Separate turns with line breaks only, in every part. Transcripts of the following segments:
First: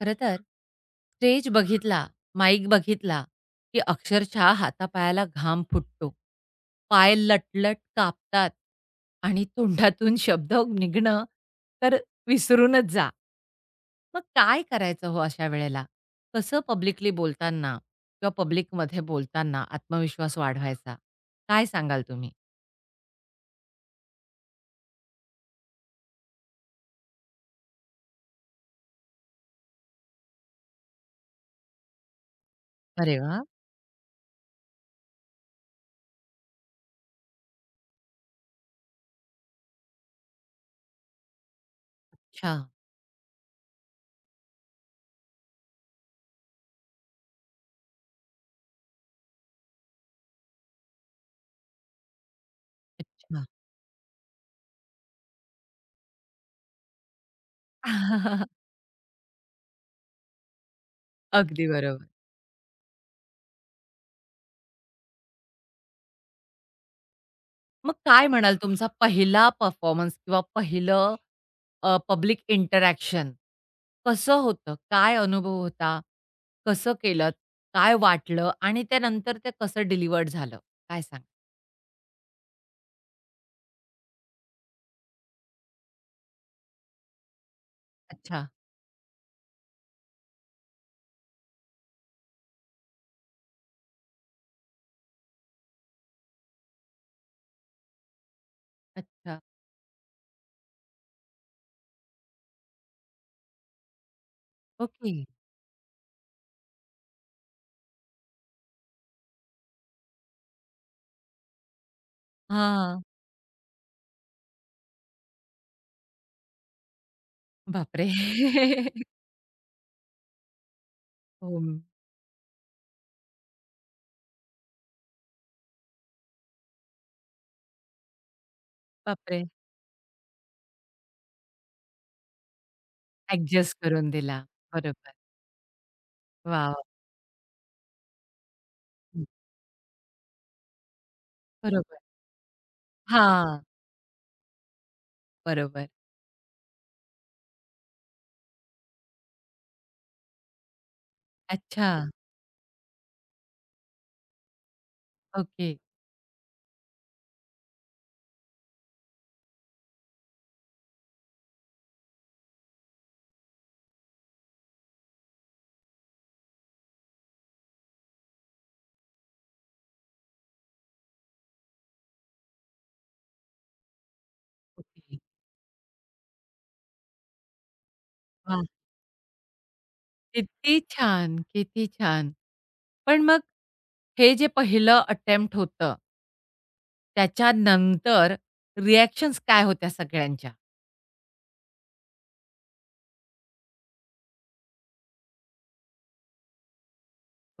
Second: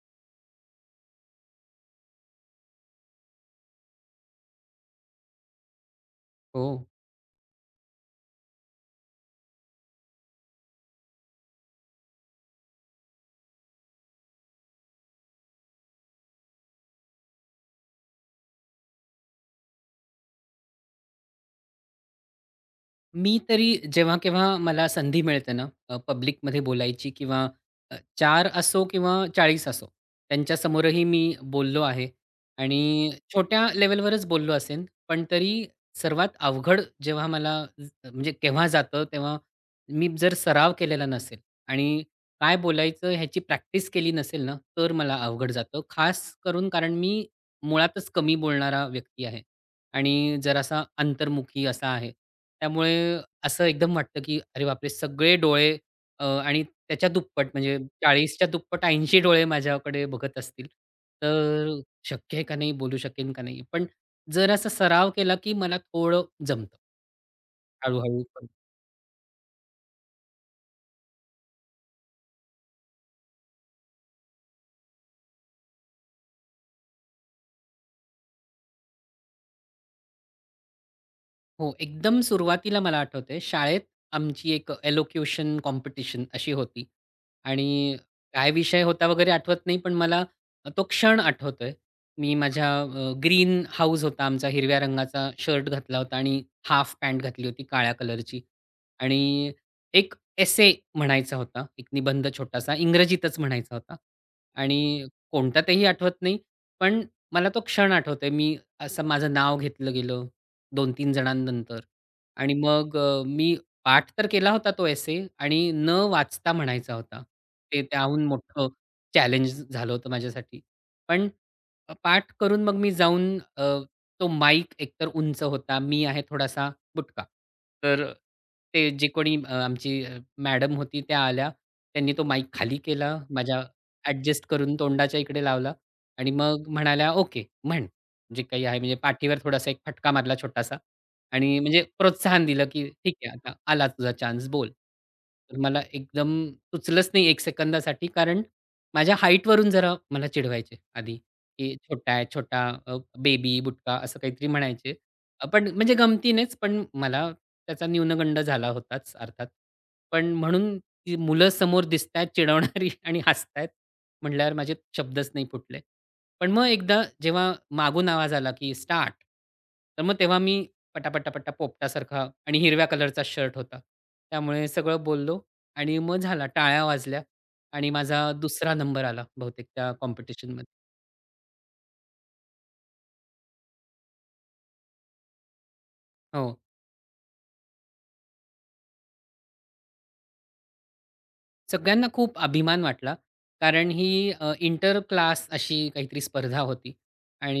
खरं तर स्टेज बघितला, माईक बघितला, की अक्षरशः हातापायाला घाम फुटतो.
हो.
पाय लटलट कापतात आणि तोंडातून शब्द निघणं तर विसरूनच जा. मग काय करायचं हो अशा वेळेला? कसं पब्लिकली बोलताना किंवा पब्लिकमध्ये बोलताना आत्मविश्वास वाढवायचा? काय सांगाल तुम्ही?
मी तरी जेव्हा-केव्हा मला संधी मिळते ना, पब्लिकमध्ये बोलायची किंवा 4 असो किंवा 40 असो, त्यांच्यासमोरही मी बोललो आहे आणि
अरे वाह!
छोट्या लेव्हलवरच बोललो असेन, पण तरी सर्वात अवघड जेव्हा मला म्हणजे केव्हा जातं, तेव्हा मी जर सराव केलेला नसेल आणि
अच्छा.
काय बोलायचं ह्याची प्रॅक्टिस केली नसेल ना, तर मला अवघड जातं. खास करून कारण मी मुळातच कमी बोलणारा व्यक्ती आहे. आणि जरासा अंतर्मुखी असा आहे. त्यामुळे
अच्छा.
असं एकदम वाटतं, की अरे बापरे! सगळे डोळे आणि त्याच्या दुप्पट म्हणजे 40च्या दुप्पट 80 डोळे माझ्याकडे बघत असतील.
अगदी
तर
बरोबर.
शक्य आहे का नाही? बोलू शकेन का नाही? पण जर असा सराव केला, की मला थोडं जमतं
मग
हळू.
काय म्हणाल तुमचा पहिला परफॉर्मन्स किंवा पहिलं पब्लिक इंटरॅक्शन. कसं होतं? काय अनुभव होता? कसं केलत? काय वाटलं? आणि त्यानंतर ते कसं डिलिव्हर्ड झालं? काय सांगाल?
हो, एकदम सुरुवातीला मला आठवतंय शाळेत आमची एक एलोक्युशन कॉम्पिटिशन अशी होती आणि
अच्छा,
काय विषय होता वगैरे आठवत नाही, पण मला तो क्षण आठवतोय. मी माझ्या ग्रीन हाऊस होता आमचा हिरव्या रंगाचा शर्ट घातला होता आणि हाफ पॅन्ट घातली होती काळ्या कलरची.
अच्छा.
आणि एक एसे म्हणायचा होता, एक निबंध छोटासा इंग्रजीतच म्हणायचा होता आणि
ओके.
कोणता तेही आठवत नाही, पण मला तो क्षण आठवतोय. मी असं माझं नाव घेतलं गेलं 2-3 जणांनंतर आणि मग
हां.
मी पाठ तर केला होता तो एसे आणि न वाचता म्हणायचा होता. ते
बापरे!
त्याहून मोठं चॅलेंज झालं होतं माझ्यासाठी. पण
हो.
पाठ करून मग मी जाऊन तो माईक एकतर उंच होता. मी आहे थोडासा बुटका. तर ते जे कोणी
बापरे!
आमची मॅडम होती त्या आल्या. त्यांनी तो माईक खाली केला. माझ्या
ॲडजस्ट करून दिला.
ॲडजस्ट करून
बरोबर.
तोंडाच्या इकडे लावला आणि
वाह!
मग
वाह!
म्हणाल्या, "ओके, म्हण." जे काही आहे म्हणजे
हं.
पाठीवर थोडासा एक फटका मारला छोटासा आणि म्हणजे
बरोबर.
प्रोत्साहन दिलं, की "ठीक आहे आता
हां.
आला तुझा चान्स बोल." तर मला
बरोबर.
एकदम सुचलंच नाही 1 सेकंदासाठी कारण माझ्या हाईटवरून जरा मला चिडवायचे आधी, की
अच्छा.
"छोटा आहे, छोटा बेबी, बुटका" असं काहीतरी म्हणायचे.
ओके,
पण म्हणजे गमतीनेच पण मला त्याचा न्यूनगंड झाला होताच अर्थात. पण म्हणून ती मुलं समोर दिसतायत चिडवणारी आणि हसतायत म्हटल्यावर माझे शब्दच नाही फुटले. पण मग एकदा जेव्हा मागून आवाज आला, की "स्टार्ट!" तर मग तेव्हा मी पटापटापटा पोपटासारखा आणि हिरव्या कलरचा शर्ट होता. त्यामुळे सगळं
ओके.
बोललो आणि मग झाला टाळ्या वाजल्या आणि माझा
वाह!
दुसरा नंबर आला बहुतेक त्या कॉम्पिटिशनमध्ये.
किती छान, किती छान. पण मग हे जे पहिलं अटेम्प्ट होतं
हो.
त्याच्यानंतर रिएक्शन्स काय होत्या सगळ्यांच्या?
सगळ्यांना खूप अभिमान वाटला. कारण ही इंटर क्लास अशी काहीतरी स्पर्धा होती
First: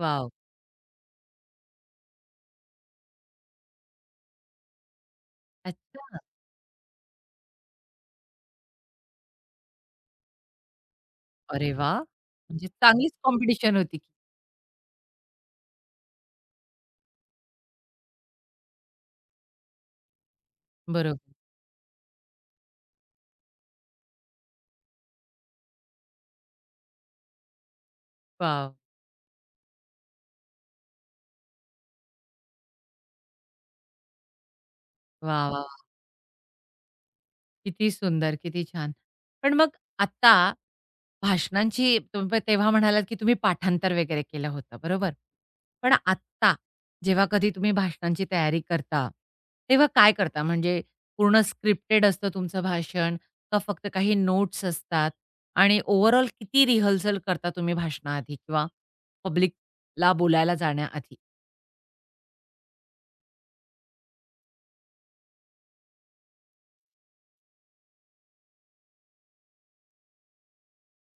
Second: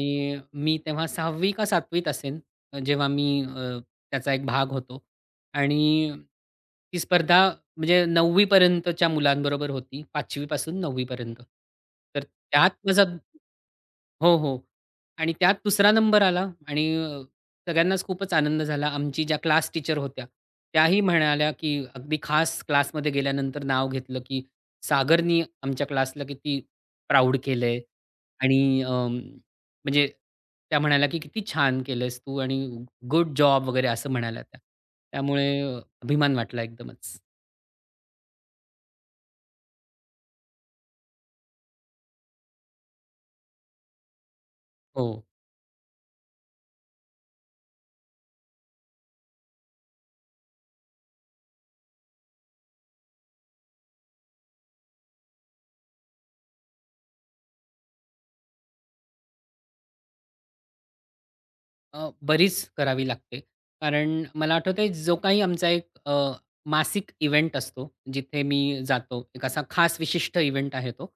वाव,
मी तेव्हा 6वी का 7वीत असेन, जेव्हा मी त्याचा एक भाग होतो आणि
अच्छा.
ती स्पर्धा म्हणजे 9वी पर्यंतच्या मुलांबरोबर होती. 5वी पासून 9वी पर्यंत.
अरे वाह!
तर
म्हणजे
त्यात माझा
चांगलीच कॉम्पिटिशन होती.
हो, हो. आणि त्यात दुसरा नंबर आला आणि सगळ्यांनाच खूपच आनंद झाला. आमची ज्या क्लास टीचर होत्या, त्याही
बरोबर.
म्हणाल्या, की अगदी खास क्लासमध्ये गेल्यानंतर नाव घेतलं, की "सागरनी आमच्या क्लासला किती प्राउड केलंय."
वाव,
आणि म्हणजे त्या म्हणाल्या, की "किती छान केलंयस तू आणि गुड जॉब" वगैरे असं म्हणाल्या त्या. त्यामुळे
वाह, वाह!
अभिमान वाटला एकदमच.
किती सुंदर, किती छान. पण मग आता भाषणांची तुम्ही पण तेव्हा म्हणालात, की तुम्ही पाठांतर वगैरे केलं होतं,
हो.
बरोबर? पण आत्ता जेव्हा कधी तुम्ही भाषणांची तयारी करता, तेव्हा काय करता? म्हणजे पूर्ण स्क्रिप्टेड असतं तुमचं भाषण का फक्त काही नोट्स असतात? आणि ओव्हरऑल किती रिहर्सल करता तुम्ही भाषणाआधी किंवा पब्लिकला बोलायला जाण्याआधी?
बरीच करावी लागते. कारण मला आठवतंय जो काही आमचा एक मासिक इव्हेंट असतो, जिथे मी जातो. एक असा खास विशिष्ट इव्हेंट आहे तो.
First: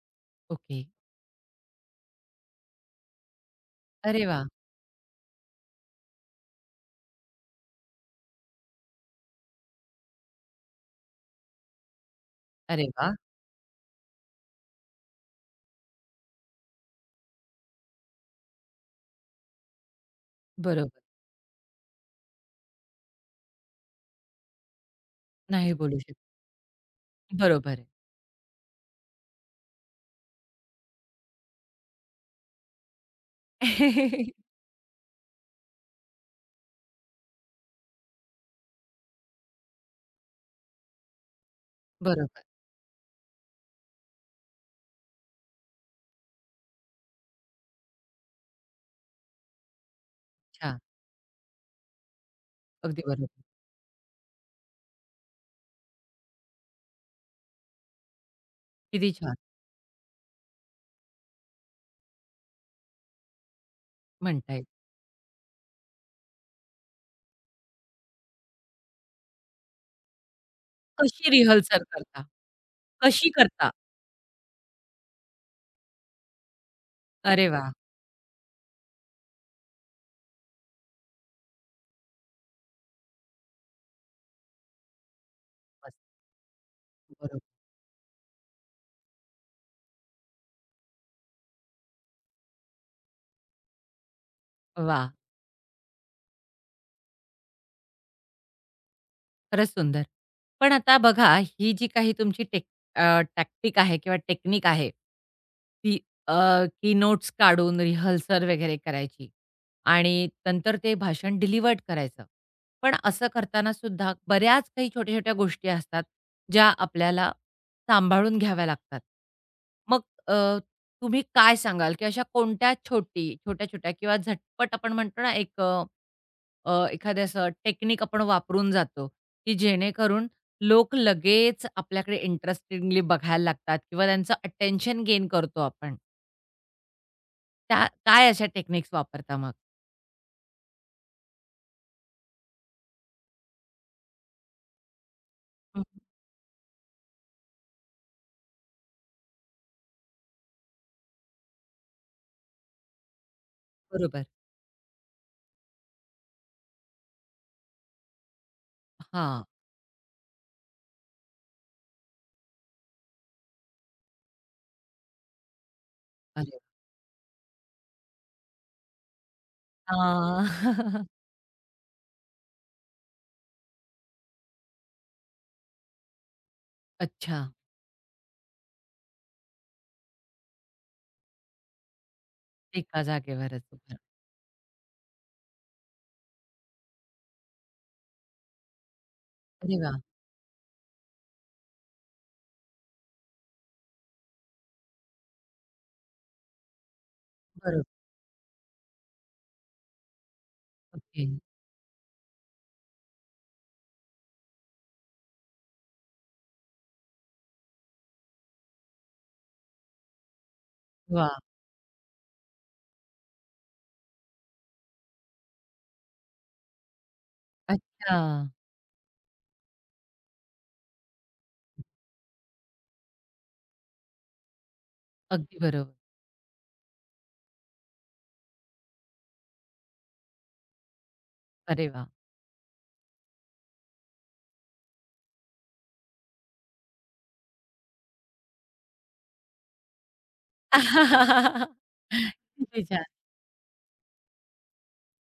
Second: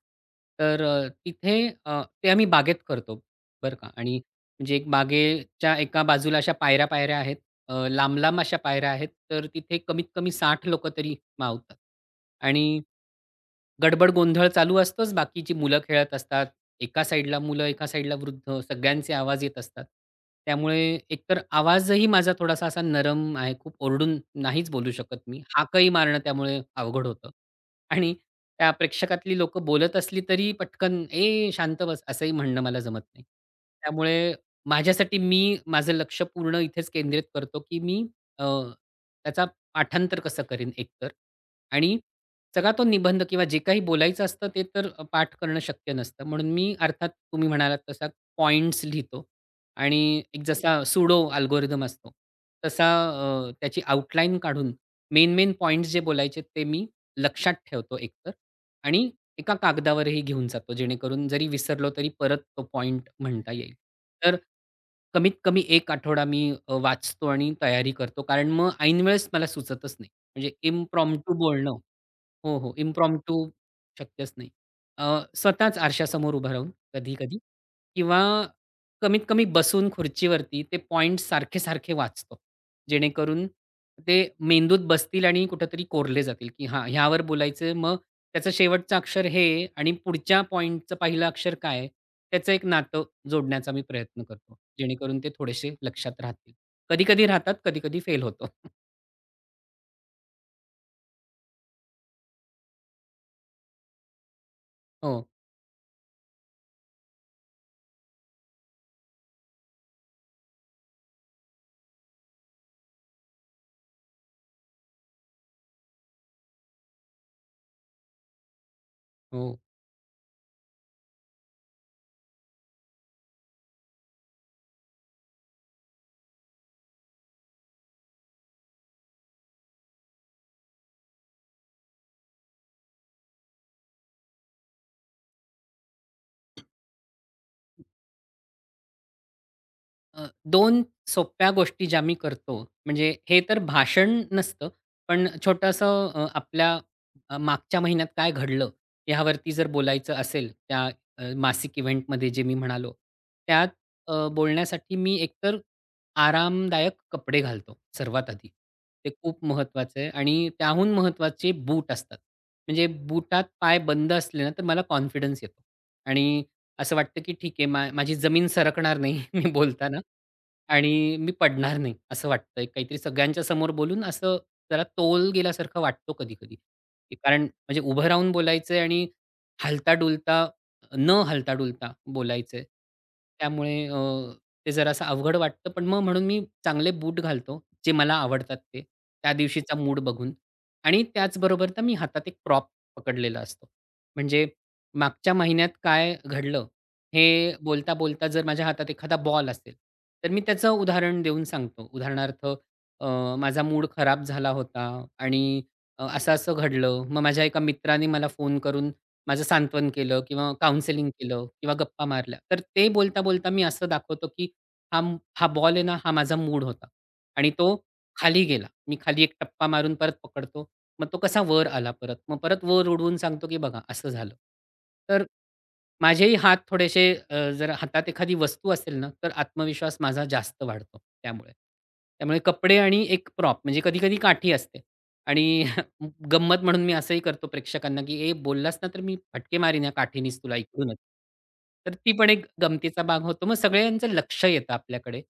ओके.
तर तिथे ते आम्ही बागेत करतो, बरं का. आणि
अरे वाह!
म्हणजे एक बागेच्या एका बाजूला अशा पायऱ्या-पायऱ्या आहेत. लांब-लांब अशा पायऱ्या आहेत. तर तिथे कमीत कमी 60 लोकं तरी मावतात. आणि
अरे वाह!
गडबड गोंधळ चालू असतोच. बाकीची मुलं खेळत असतात. एका साइडला मुलं, एका साइडला वृद्ध सगळ्यांचे आवाज येत असतात. त्यामुळे
बरोबर.
एकतर आवाजही माझा थोडासा असा नरम आहे. खूप ओरडून नाहीच बोलू शकत मी.
नाही
हाकही
बोलू
मारणं
शकत.
त्यामुळे अवघड होतं.
बरोबर आहे.
आणि त्या प्रेक्षकातली लोकं बोलत असली तरी पटकन, "ए शांत बस" असंही म्हणणं मला जमत नाही. त्यामुळे माझ्यासाठी मी माझं लक्ष पूर्ण इथेच केंद्रित करतो, की मी अ, त्याचा पाठांतर कसं करीन एकतर आणि
बरोबर.
सगळा तो निबंध किंवा जे काही बोलायचं असतं ते तर पाठ करणं शक्य नसतं. म्हणून मी अर्थात तुम्ही म्हणालात तसा पॉइंट्स लिहितो आणि एक
अच्छा.
जसा सुडो अल्गोरिदम असतो, तसा
अगदी बरोबर.
त्याची आउटलाईन काढून मेन मेन पॉइंट्स जे बोलायचे ते मी लक्षात ठेवतो एकतर आणि
किती छान
एका कागदावरही घेऊन जातो जेणेकरून जरी विसरलो तरी परत तो पॉइंट म्हणता येईल. तर
म्हणता येईल.
कमीत कमी 1 आठवडा मी वाचतो आणि तयारी करतो कारण मग ऐनवेळेस मला सुचतच नाही. म्हणजे
कशी
इम्प्रॉम्प्टू बोलणं.
रिहर्सल
हो,
करता?
हो.
कशी
इम्प्रॉम्प्टू
करता?
शक्यच नाही. अ, स्वतःच आरशासमोर उभं राहून कधी-कधी
अरे वाह!
किंवा कमीत कमी बसून खुर्चीवरती ते पॉइंट्स सारखे-सारखे वाचतो. जेणेकरून ते मेंदूत बसतील आणि कुठेतरी
मस्त.
कोरले जातील, की हां, ह्यावर
बरोबर.
बोलायचं मग त्याचं शेवटचं अक्षर हे आणि पुढच्या पॉइंटचं पहिलं अक्षर काय आहे? त्याचं एक नातं जोडण्याचा मी प्रयत्न करतो.
वाह!
जेणेकरून ते थोडेसे लक्षात राहतील. कधी-कधी राहतात, कधी-कधी फेल होतो.
खरंच सुंदर. पण आता बघा, ही जी काही तुमची टॅक्टिक आहे किंवा टेक्निक आहे,
हो,
ती अ, की नोट्स काढून रिहर्सल वगैरे करायची आणि नंतर ते भाषण डिलिव्हर्ड करायचं. पण असं करताना सुद्धा बऱ्याच काही छोट्या-छोट्या गोष्टी असतात, ज्या आपल्याला सांभाळून घ्याव्या लागतात.
हो.
मग अ, तुम्ही काय सांगाल, की अशा कोणत्या छोटी, छोट्या-छोट्या किंवा झटपट आपण म्हणतो ना, एक एखादे असं टेक्निक आपण वापरून जातो, की जेणेकरून लोक लगेच आपल्याकडे इंटरेस्टिंगली बघायला लागतात किंवा त्यांचं अटेन्शन गेन करतो आपण. त्या काय अशा टेक्निक्स वापरता मग?
अ, 2 सोप्या गोष्टी ज्या मी करतो, म्हणजे हे तर भाषण नसतं, पण
हं,
छोटंसं आपल्या मागच्या महिन्यात काय घडलं, ह्यावरती जर बोलायचं असेल, त्या मासिक इव्हेंटमध्ये जे मी म्हणालो, त्यात
बरोबर.
बोलण्यासाठी मी एकतर आरामदायक कपडे घालतो सर्वात आधी. ते
हां.
खूप महत्त्वाचं आहे आणि त्याहून महत्त्वाचे बूट असतात. म्हणजे बुटात पाय बंद असले ना, तर मला कॉन्फिडन्स येतो आणि
अरे
असं वाटतं की ठीक आहे माझी जमीन सरकणार नाही मी बोलताना
अ,
आणि मी पडणार नाही असं वाटतंय. काहीतरी सगळ्यांच्या समोर बोलून असं जरा तोल गेल्यासारखं वाटतो कधी-कधी.
अच्छा.
कारण म्हणजे उभं राहून बोलायचंय आणि हलता-डुलता न हलता-डुलता बोलायचंय.
एका जागेवरच
त्यामुळे
उभं.
ते जरासं अवघड वाटतं. पण मग म्हणून मी चांगले बूट घालतो, जे मला आवडतात ते, त्या
अरे
दिवशीचा
वाह!
मूड बघून. आणि त्याचबरोबर तर मी हातात एक प्रॉप पकडलेला असतो. म्हणजे मागच्या महिन्यात काय घडलं हे
बरोबर.
बोलता-बोलता जर माझ्या हातात एखादा बॉल असेल, तर मी त्याचं उदाहरण
ओके.
देऊन सांगतो. उदाहरणार्थ अ, माझा मूड खराब झाला होता आणि असं-असं घडलं. मग माझ्या एका मित्राने मला फोन करून माझं सांत्वन केलं किंवा काउन्सेलिंग
वाह!
केलं किंवा गप्पा मारल्या. तर ते बोलता-बोलता मी असं दाखवतो, की हा बॉल आहे ना, हा माझा मूड होता आणि तो
अच्छा.
खाली गेला. मी खाली एक टप्पा मारून परत पकडतो. मग तो कसा वर आला परत. मग परत वर उडवून सांगतो, की बघा असं झालं. तर
अगदी बरोबर.
माझेही हात थोडेसे जर हातात एखादी वस्तू असेल ना, तर आत्मविश्वास माझा जास्त वाढतो त्यामुळे.
अरे वाह!
त्यामुळे कपडे आणि एक प्रॉप म्हणजे कधी-कधी काठी असते आणि गंमत म्हणून मी असंही करतो प्रेक्षकांना, की "ए, बोललास ना तर मी फटके मारीन या काठीनीच तुला इकडूनच." तर ती पण एक
किती
गमतीचा
छान.
भाग होतो. मग सगळ्यांचं लक्ष येतं आपल्याकडे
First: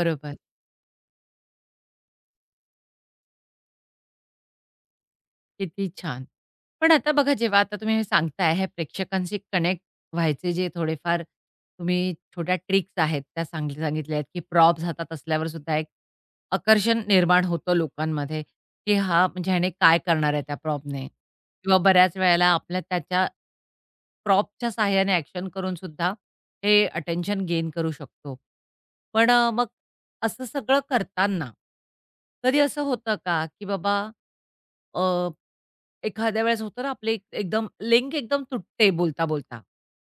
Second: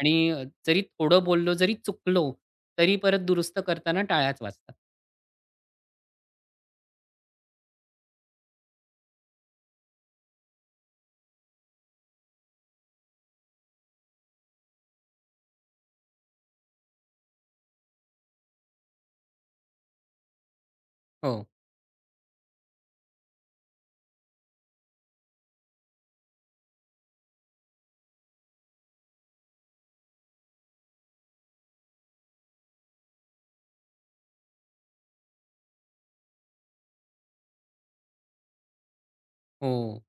आणि जरी थोडं बोललो, जरी चुकलो, तरी परत दुरुस्त करताना टाळ्याच वाजतात.
किती छान! पण आता बघा जेव्हा आता तुम्ही हे सांगताय हे प्रेक्षकांशी कनेक्ट व्हायचे जे थोडेफार तुम्ही छोट्या ट्रिक्स आहेत त्या सांगितल्या आहेत, की प्रॉप्स हातात असल्यावर सुद्धा एक आकर्षण निर्माण होतं लोकांमध्ये, की हा म्हणजे ह्याने काय करणार आहे त्या प्रॉपने
हो,
किंवा बऱ्याच वेळेला आपल्या त्याच्या प्रॉपच्या सहाय्याने ॲक्शन करून सुद्धा हे अटेन्शन गेन करू शकतो. पण मग असं सगळं करताना, कधी असं होतं का, की बाबा अ, एखाद्या वेळेस होतं ना आपले एकदम लिंक एकदम तुटते बोलता-बोलता.
हो.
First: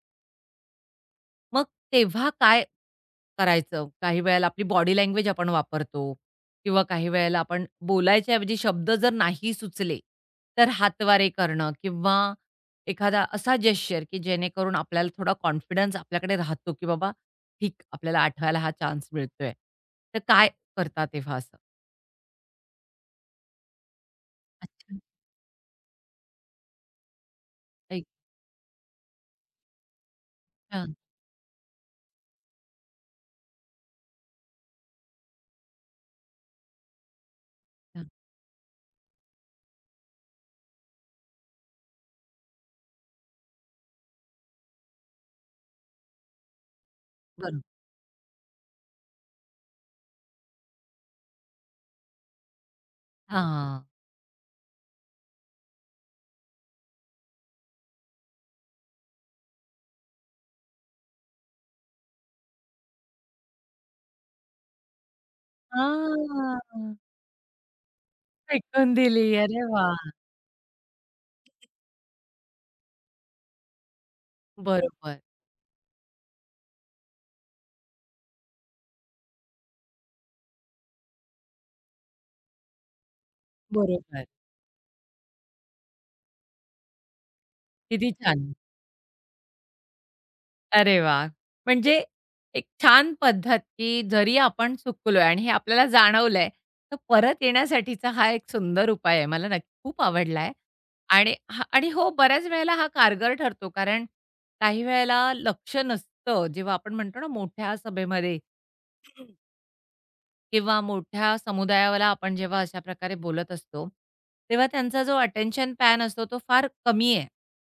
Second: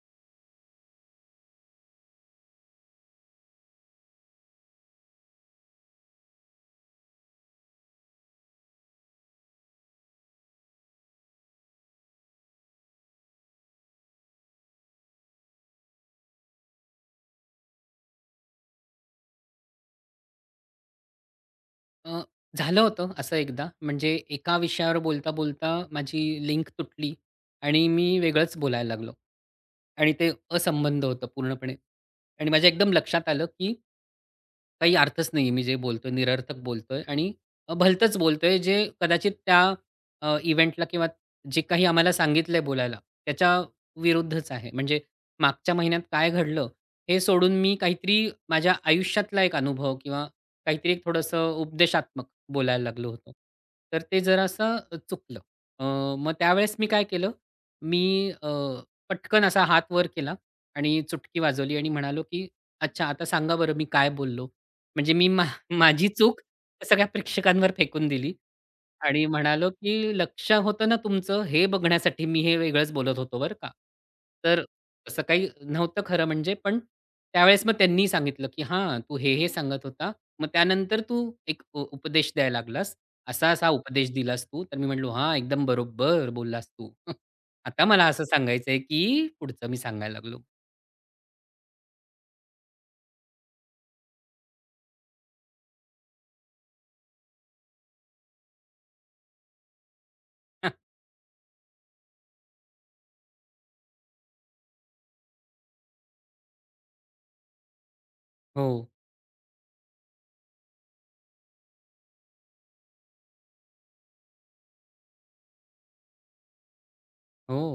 मग तेव्हा काय करायचं? काही वेळेला आपली बॉडी लँग्वेज आपण वापरतो किंवा काही वेळेला आपण बोलायच्या ऐवजी शब्द जर नाही सुचले, तर हातवारे करणं किंवा एखादा असा जेस्चर, की जेणेकरून आपल्याला थोडा कॉन्फिडन्स आपल्याकडे राहतो, की बाबा ठीक आपल्याला आठवायला हा चान्स मिळतोय. तर काय करता तेव्हा असं?
अ, झालं होतं असं एकदा. म्हणजे एका विषयावर
अच्छा.
बोलता-बोलता माझी लिंक तुटली आणि मी वेगळंच बोलायला लागलो. आणि ते
अच्छा,
असंबंध होतं पूर्णपणे. आणि माझ्या एकदम लक्षात आलं, की काही अर्थच नाही आहे मी जे बोलतोय, निरर्थक बोलतोय आणि
अच्छा.
भलतंच बोलतोय जे कदाचित त्या इव्हेंटला किंवा जे काही आम्हाला सांगितलंय बोलायला, त्याच्या विरुद्धच आहे. म्हणजे मागच्या महिन्यात काय घडलं, हे सोडून
बरोबर.
मी काहीतरी माझ्या आयुष्यातला एक अनुभव किंवा काहीतरी एक थोडंसं उपदेशात्मक बोलायला लागलो होतो.
हां.
तर ते जरासं चुकलं. अ, मग त्यावेळेस मी काय केलं, मी पटकन असा हात वर केला आणि चुटकी वाजवली आणि म्हणालो, की "अच्छा, आता सांगा बरं मी काय बोललो?" म्हणजे मी माझी चूक
हां.
सगळ्या प्रेक्षकांवर फेकून दिली
फेकून दिली.
आणि
अरे
म्हणालो,
वाह!
की "लक्ष होतं ना तुमचं, हे बघण्यासाठी मी हे वेगळंच बोलत होतो बरं का." तर
बरोबर.
तसं काही नव्हतं खरं म्हणजे, पण त्यावेळेस मग त्यांनी सांगितलं, की "हां, तू हे, हे सांगत होता. मग त्यानंतर तू एक उपदेश द्यायला लागलास. असा-असा उपदेश
बरोबर.
दिलास तू." तर मी म्हटलो, "हां, एकदम बरोबर बोललास तू. आता मला
किती
असं
छान.
सांगायचंय, की पुढचं मी सांगायला लागलो."
अरे वाह! म्हणजे एक छान पद्धत, की जरी आपण चुकलोय आणि हे आपल्याला जाणवलंय, तर परत येण्यासाठीचा हा एक सुंदर उपाय आहे. मला नक्की खूप आवडला आहे. आणि हा आणि हो, बऱ्याच वेळेला हा कारगर ठरतो. कारण काही वेळेला लक्ष नसतं, जेव्हा आपण म्हणतो ना मोठ्या सभेमध्ये
हो,
किंवा मोठ्या समुदायाला आपण जेव्हा अशा प्रकारे बोलत असतो, तेव्हा त्यांचा जो अटेन्शन पॅन असतो तो फार कमी आहे.
हो.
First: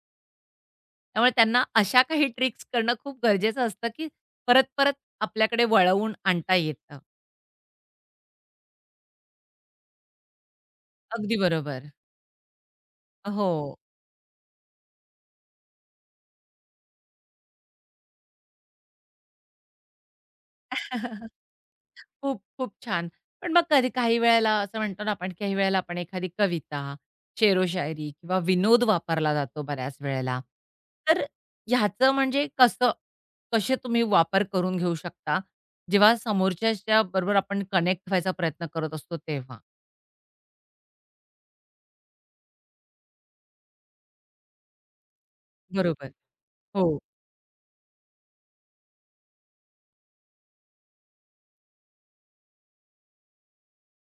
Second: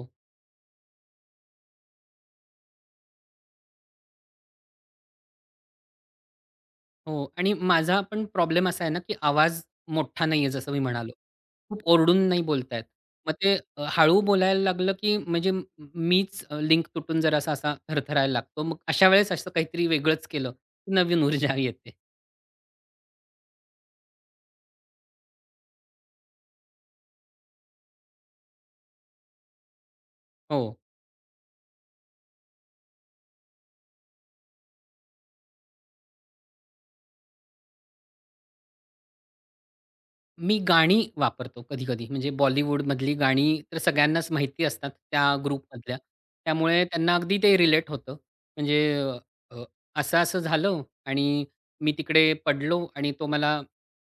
त्यामुळे त्यांना अशा काही ट्रिक्स करणं खूप गरजेचं असतं, की परत-परत आपल्याकडे वळवून आणता येतं.
हो आणि माझा पण प्रॉब्लेम असा आहे ना, की आवाज मोठा नाहीये जसं मी म्हणालो.
अगदी
खूप
बरोबर.
ओरडून नाही बोलता येत. मग
हो.
ते हळू बोलायला लागलं, की म्हणजे मीच लिंक तुटून जरासा असा थरथरायला लागतो. मग अशा वेळेस असं काहीतरी वेगळंच केलं, की नवीन ऊर्जा येते.
खूप, खूप छान. पण मग कधी काही वेळेला असं म्हणतो ना आपण, काही वेळेला आपण एखादी कविता, शेरोशायरी किंवा विनोद वापरला जातो बऱ्याच वेळेला.
हो.
तर ह्याचं म्हणजे कसे तुम्ही वापर करून घेऊ शकता, जेव्हा समोरच्याच्या बरोबर आपण कनेक्ट व्हायचा प्रयत्न करत असतो तेव्हा?
मी गाणी वापरतो कधी-कधी. म्हणजे बॉलिवूडमधली गाणी तर सगळ्यांनाच माहिती असतात त्या ग्रुपमधल्या.
बरोबर.
त्यामुळे
हो.
त्यांना अगदी ते रिलेट होतं. म्हणजे अ, असं-असं झालं आणि मी तिकडे पडलो आणि तो मला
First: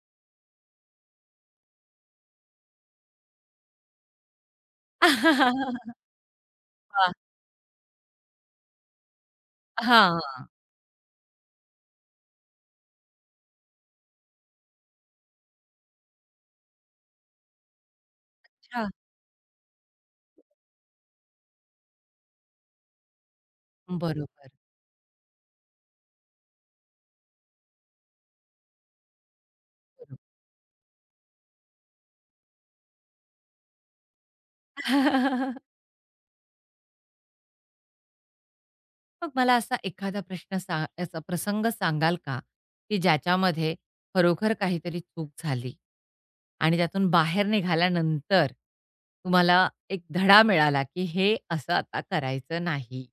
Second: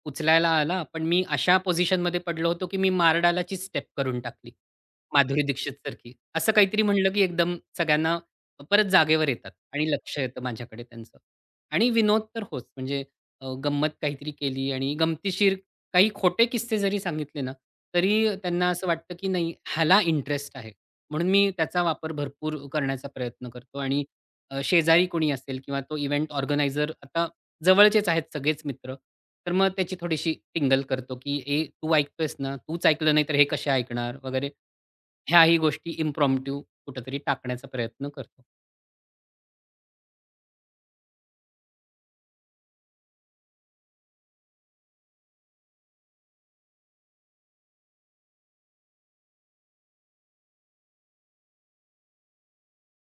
उचलायला आला. पण मी अशा पोझिशनमध्ये पडलो होतो, की मी मारडालाचीच स्टेप करून टाकली. माधुरी दीक्षित सारखी. असं काहीतरी
वाह!
म्हटलं, की एकदम सगळ्यांना परत जागेवर येतात आणि
हां,
लक्ष येतं माझ्याकडे त्यांचं. आणि विनोद तर होच. म्हणजे गंमत काहीतरी केली आणि गमतीशीर काही खोटे किस्से जरी सांगितले ना, तरी त्यांना हं. असं
अच्छा.
वाटतं, की नाही ह्याला इंटरेस्ट आहे. म्हणून मी त्याचा वापर भरपूर करण्याचा प्रयत्न करतो आणि
बरोबर,
शेजारी कोणी असेल किंवा तो इव्हेंट ऑर्गनायझर आता जवळचेच आहेत सगळेच मित्र. तर मग त्याची
बरोबर.
थोडीशी टिंगल करतो, की "ए, तू ऐकतोयस ना? तूच ऐकलं नाही तर हे कसे ऐकणार?" वगैरे. ह्याही गोष्टी इम्प्रॉम्प्टू कुठेतरी टाकण्याचा प्रयत्न करतो.
मग मला असा एखादा प्रश्न सा असा प्रसंग सांगाल का, की ज्याच्यामध्ये खरोखर काहीतरी चूक झाली आणि त्यातून बाहेर निघाल्यानंतर तुम्हाला एक धडा मिळाला, की हे असं आता करायचं नाही.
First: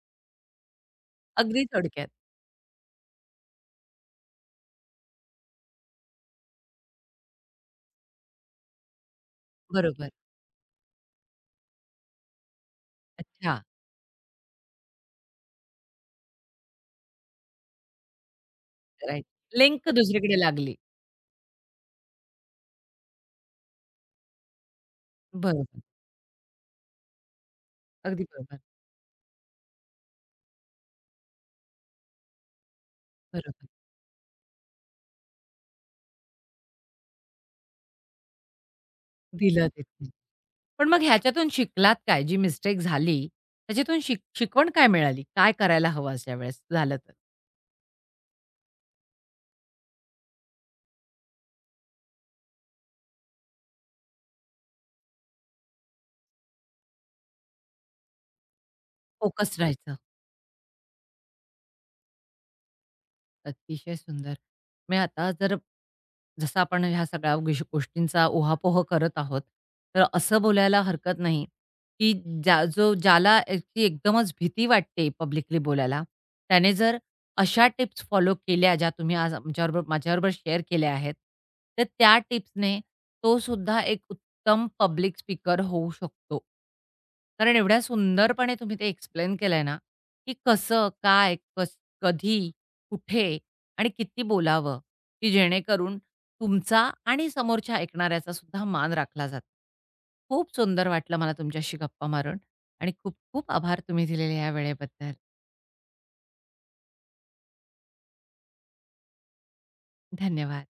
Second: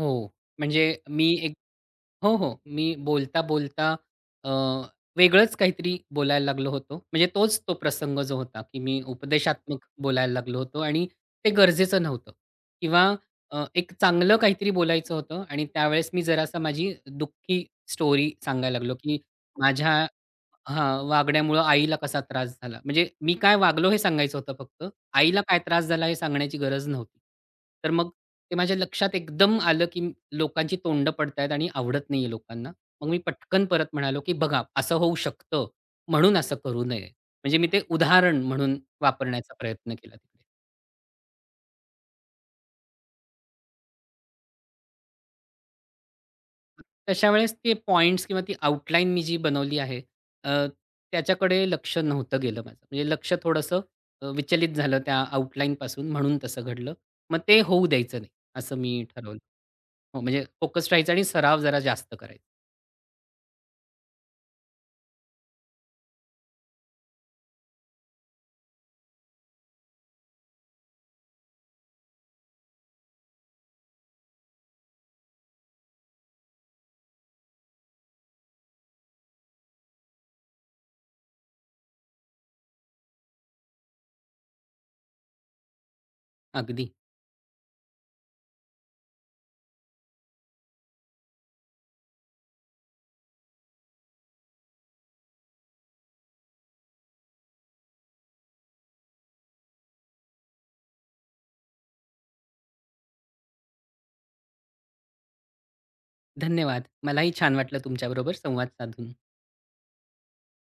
हो, म्हणजे मी
अगदी थोडक्यात.
हो, हो. मी बोलता-बोलता अ, वेगळंच काहीतरी बोलायला लागलो होतो. म्हणजे तोच तो प्रसंग जो होता, की मी उपदेशात्मक
बरोबर.
बोलायला लागलो होतो आणि ते गरजेचं नव्हतं किंवा
अच्छा.
एक चांगलं काहीतरी बोलायचं होतं आणि त्यावेळेस मी जरासा माझी दुःखी स्टोरी सांगायला लागलो, की
राइट. लिंक
माझ्या
दुसरीकडे लागली.
हां, वागण्यामुळं आईला कसा त्रास झाला. म्हणजे मी काय वागलो हे सांगायचं होतं फक्त. आईला काय
बरोबर.
त्रास झाला हे सांगण्याची गरज नव्हती. तर मग
अगदी
ते
बरोबर.
माझ्या लक्षात एकदम आलं, की लोकांची तोंड पडतायत आणि आवडत नाहीये लोकांना. मग मी पटकन
बरोबर.
परत म्हणालो, की "बघा असं होऊ शकतं, म्हणून असं करू नये." म्हणजे मी ते उदाहरण म्हणून वापरण्याचा
दिलं
प्रयत्न
तिथे.
केला तिकडे.
पण मग ह्याच्यातून शिकलात काय? जी मिस्टेक झाली, त्याच्यातून शिकवण काय मिळाली? काय करायला हवं अशा वेळेस झालं तर?
तशा वेळेस ते पॉइंट्स किंवा ती आउटलाईन मी जी बनवली आहे, अ, त्याच्याकडे लक्ष नव्हतं गेलं माझं. म्हणजे लक्ष थोडंसं विचलित झालं त्या आउटलाईनपासून म्हणून तसं घडलं. मग ते होऊ द्यायचं नाही, असं मी ठरवलं.
फोकस्ड राहायचं.
हो, म्हणजे फोकस्ड राहायचं आणि सराव जरा जास्त करायचा.
अतिशय सुंदर. मी आता जर जसं आपण ह्या सगळ्या गोष्टींचा उहापोह करत आहोत, तर असं बोलायला हरकत नाही, की ज्याला याची एकदमच भीती वाटते पब्लिकली बोलायला, त्याने जर अशा टिप्स फॉलो केल्या ज्या तुम्ही आज आमच्याबरोबर माझ्याबरोबर शेअर केल्या आहेत, तर त्या टिप्सने तो सुद्धा एक उत्तम पब्लिक स्पीकर होऊ शकतो.
अगदी.
कारण एवढ्या सुंदरपणे तुम्ही ते एक्सप्लेन केलंय ना, की कसं, काय, कधी कुठे आणि किती बोलावं, की जेणेकरून तुमचा आणि समोरच्या ऐकणाऱ्याचा सुद्धा मान राखला जातो. खूप सुंदर वाटलं मला तुमच्याशी गप्पा मारून आणि खूप खूप आभार तुम्ही दिलेल्या या वेळेबद्दल.
धन्यवाद. मलाही छान वाटलं तुमच्याबरोबर संवाद साधून.
धन्यवाद.